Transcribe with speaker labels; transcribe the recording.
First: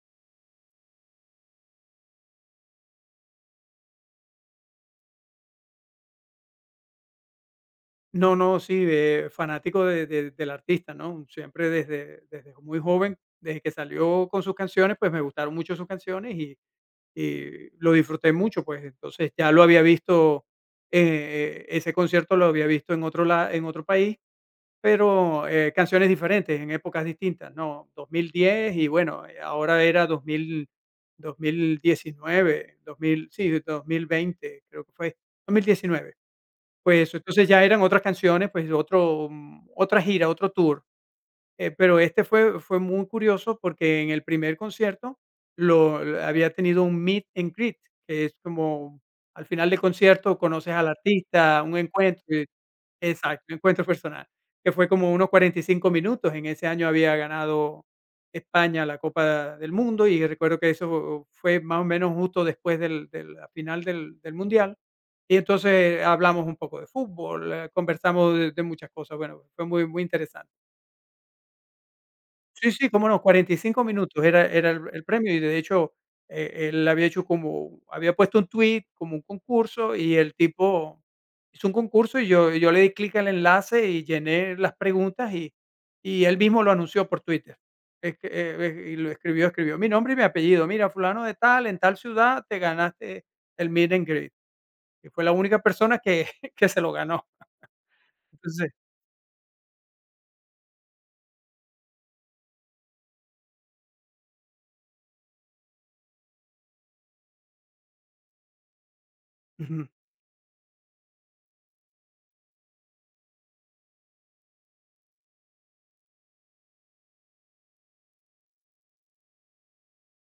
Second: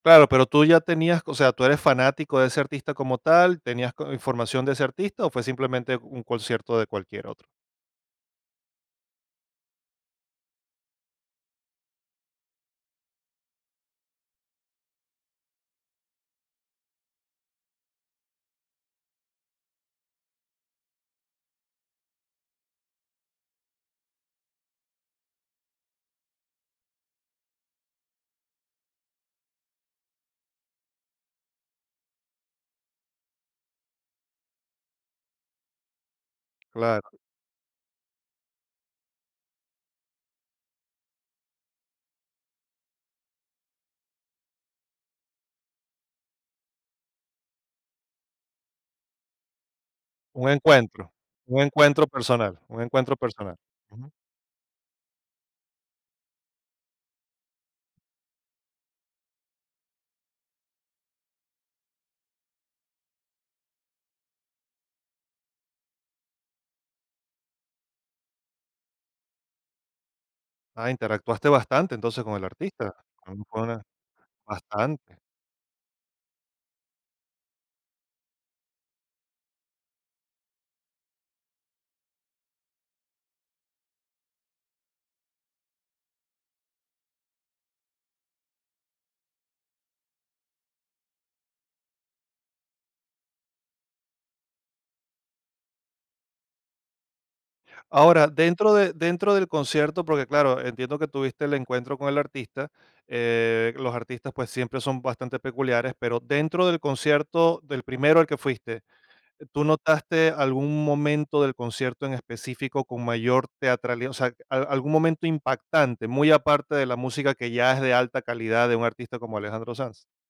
Speaker 1: Claro, pero, tú ya tenías o sea, tú eres fanático de ese artista como tal, ¿tenías co información de ese artista o fue simplemente un concierto de cualquier otro?
Speaker 2: No no, sí, eh, fanático de de del artista, ¿no? Siempre desde desde muy joven, desde que salió con sus canciones, pues me gustaron mucho sus canciones, y y lo disfruté mucho, pues, entonces, ya lo había visto, eh, ese concierto lo había visto en otro la en otro país, pero, eh, canciones diferentes en épocas distintas, ¿no? 2010 y, bueno, eh, ahora era 2000, 2019, 2000, sí, desde 2020 creo que fue 2019,
Speaker 1: Claro.
Speaker 2: pues, entonces ya eran otras canciones, pues, de otro, mm, otra gira, otro tour, eh, pero este fue fue muy curioso, porque en el primer concierto lo eh, había tenido un meet and greet, que es como al final del concierto
Speaker 1: Un
Speaker 2: conoces al
Speaker 1: encuentro, un
Speaker 2: artista, un
Speaker 1: encuentro
Speaker 2: encuentro
Speaker 1: personal, un encuentro
Speaker 2: Exacto, un
Speaker 1: personal,
Speaker 2: encuentro
Speaker 1: ujú.
Speaker 2: personal, que fue como unos 45 minutos, en ese año había ganado España la Copa del Mundo, y recuerdo que eso fue más o menos justo después del de la final del del mundial, y entonces, eh, hablamos un poco de fútbol, eh, conversamos de de muchas cosas, bueno, fue muy muy interesante.
Speaker 1: Ah, interactuaste bastante, entonces, con el
Speaker 2: Sí, sí,
Speaker 1: artista,
Speaker 2: cómo no, 45
Speaker 1: [unintelligible]
Speaker 2: minutos era era el el
Speaker 1: bastante.
Speaker 2: premio, y de hecho, eh, él había hecho como había puesto un tweet, como un concurso, y el tipo hizo un concurso, y yo y yo le di clic al enlace y llené las preguntas, y y él mismo lo anunció por Twitter, es que e e y lo escribió escribió mi nombre y mi apellido. Mira, fulano de tal, en tal ciudad te ganaste el meet and greet, y fui la única persona que que se lo ganó.
Speaker 1: Ahora,
Speaker 2: Entonces
Speaker 1: dentro de dentro del concierto, porque claro, entiendo que tuviste el encuentro con el artista, eh, los artistas, pues, siempre son bastante peculiares, pero dentro del concierto del primero al que fuiste, ¿tú
Speaker 2: Ujú.
Speaker 1: notaste algún momento del concierto en específico con mayor teatralía o sea, a algún momento impactante, muy aparte de la música que ya es de alta calidad de un artista como Alejandro Sanz?